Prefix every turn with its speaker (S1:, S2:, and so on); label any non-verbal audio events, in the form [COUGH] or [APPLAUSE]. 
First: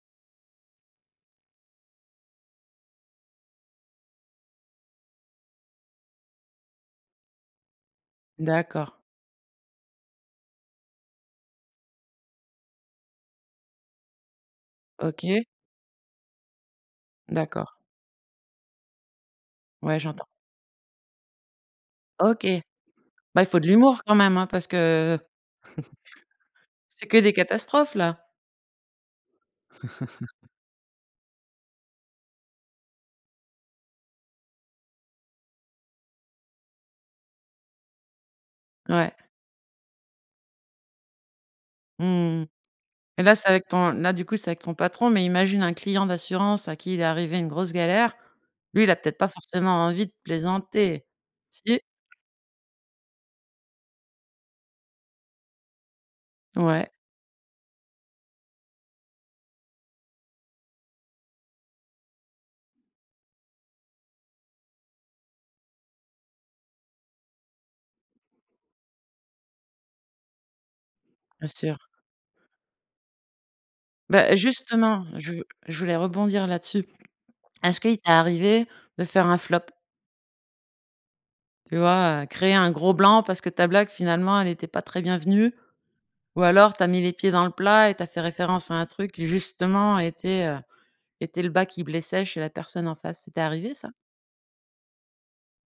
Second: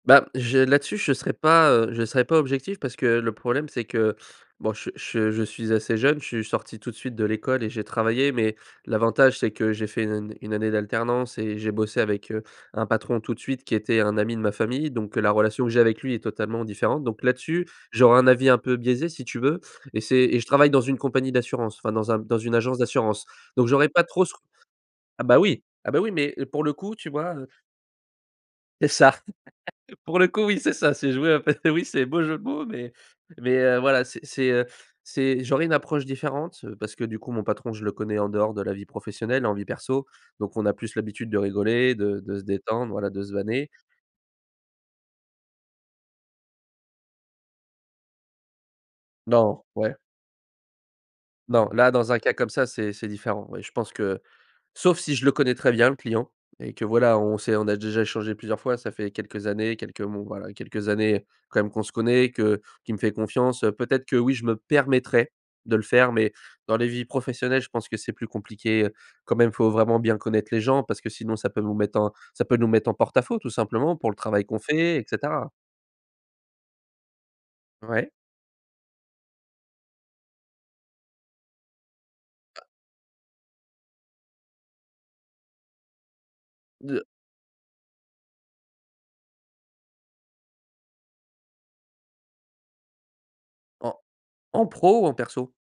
S1: Bah j'ai là-dessus je serai pas, heu, je serai pas objectif parce que le problème c'est que, bon che che je suis assez jeune. Je suis sorti tout de suite de l'école et j'ai travaillé, mais
S2: D'accord.
S1: l'avantage c'est que j'ai fait 1 année de 1 année d'alternance et j'ai bossé avec, heu, un patron tout de suite, qui était un ami de ma famille, donc heu, la
S2: OK.
S1: relation que j'ai avec lui est totalement différente, donc là dessus,
S2: D'accord.
S1: j'aurai un avis un peu biaisé si tu veux,
S2: Ouais
S1: et c'est
S2: j'entends.
S1: et je travaille dans une compagnie d'assurance, enfin dans un dans
S2: OK.
S1: une agence d'assurance,
S2: Bah il faut de
S1: donc j'aurais
S2: l'humour
S1: pas
S2: quand
S1: trop ce
S2: même,
S1: r
S2: hein, parce que
S1: ah bah oui ah
S2: [CHUCKLES]
S1: bah oui, mais pour le coup,
S2: C'est
S1: tu
S2: que des
S1: vois, heu
S2: catastrophes là!
S1: C'est ça. [CHUCKLES] Pour le coup,
S2: [CHUCKLES]
S1: oui, c'est ça, c'est jouer à peu oui, c'est beau jeu de mots, mais mais heu, voilà, c'est, heu, c'est j'aurais une approche différente, heu, parce que du coup, mon patron, je le connais en dehors de la vie
S2: Ouais.
S1: professionnelle et en vie perso, donc on a plus l'habitude de rigoler,
S2: Mmh
S1: de de se
S2: mh,
S1: détendre, voilà,
S2: et
S1: de se
S2: là c'est avec
S1: vanner.
S2: ton là du coup c'est avec ton patron, mais imagine un client d'assurance à qui il est arrivé une grosse galère, lui il a peut-être pas
S1: Non,
S2: forcément
S1: ouais.
S2: envie de plaisanter.
S1: Non,
S2: Si?
S1: là dans un cas comme ça, c'est c'est différent. Oui, je pense que sauf si je le connais très bien le client, et que
S2: Ouais.
S1: voilà, on sait on a déjà échangé plusieurs fois ça fait quelques années, quelques mon voilà, quelques années, heu, quand même qu'on se connaît, que qu'il me fait confiance, heu, peut-être que, oui je me permettrais de le faire. Mais dans les vies professionnelles, je pense que c'est plus compliqué, heu, quand même faut vraiment bien connaître les gens parce que sinon
S2: Bien
S1: ça peut nous
S2: sûr.
S1: mettre en ça peut nous mettre en porte à faux tout simplement, pour le
S2: Bah
S1: travail qu'on fait,
S2: justement,
S1: et
S2: je
S1: cetera.
S2: je voulais rebondir là-dessus. Est-ce qu'il
S1: Ouais.
S2: t'est arrivé de faire un flop? Tu vois, heu, créer un gros blanc parce que ta blague finalement elle était pas très bienvenue, ou alors tu as
S1: De
S2: mis les pieds dans le plat et tu as fait référence, à un truc qui justement était, heu, était le bas qui blessait chez la personne en face. Ça t'est arrivé ça?
S1: En en pro ou en perso?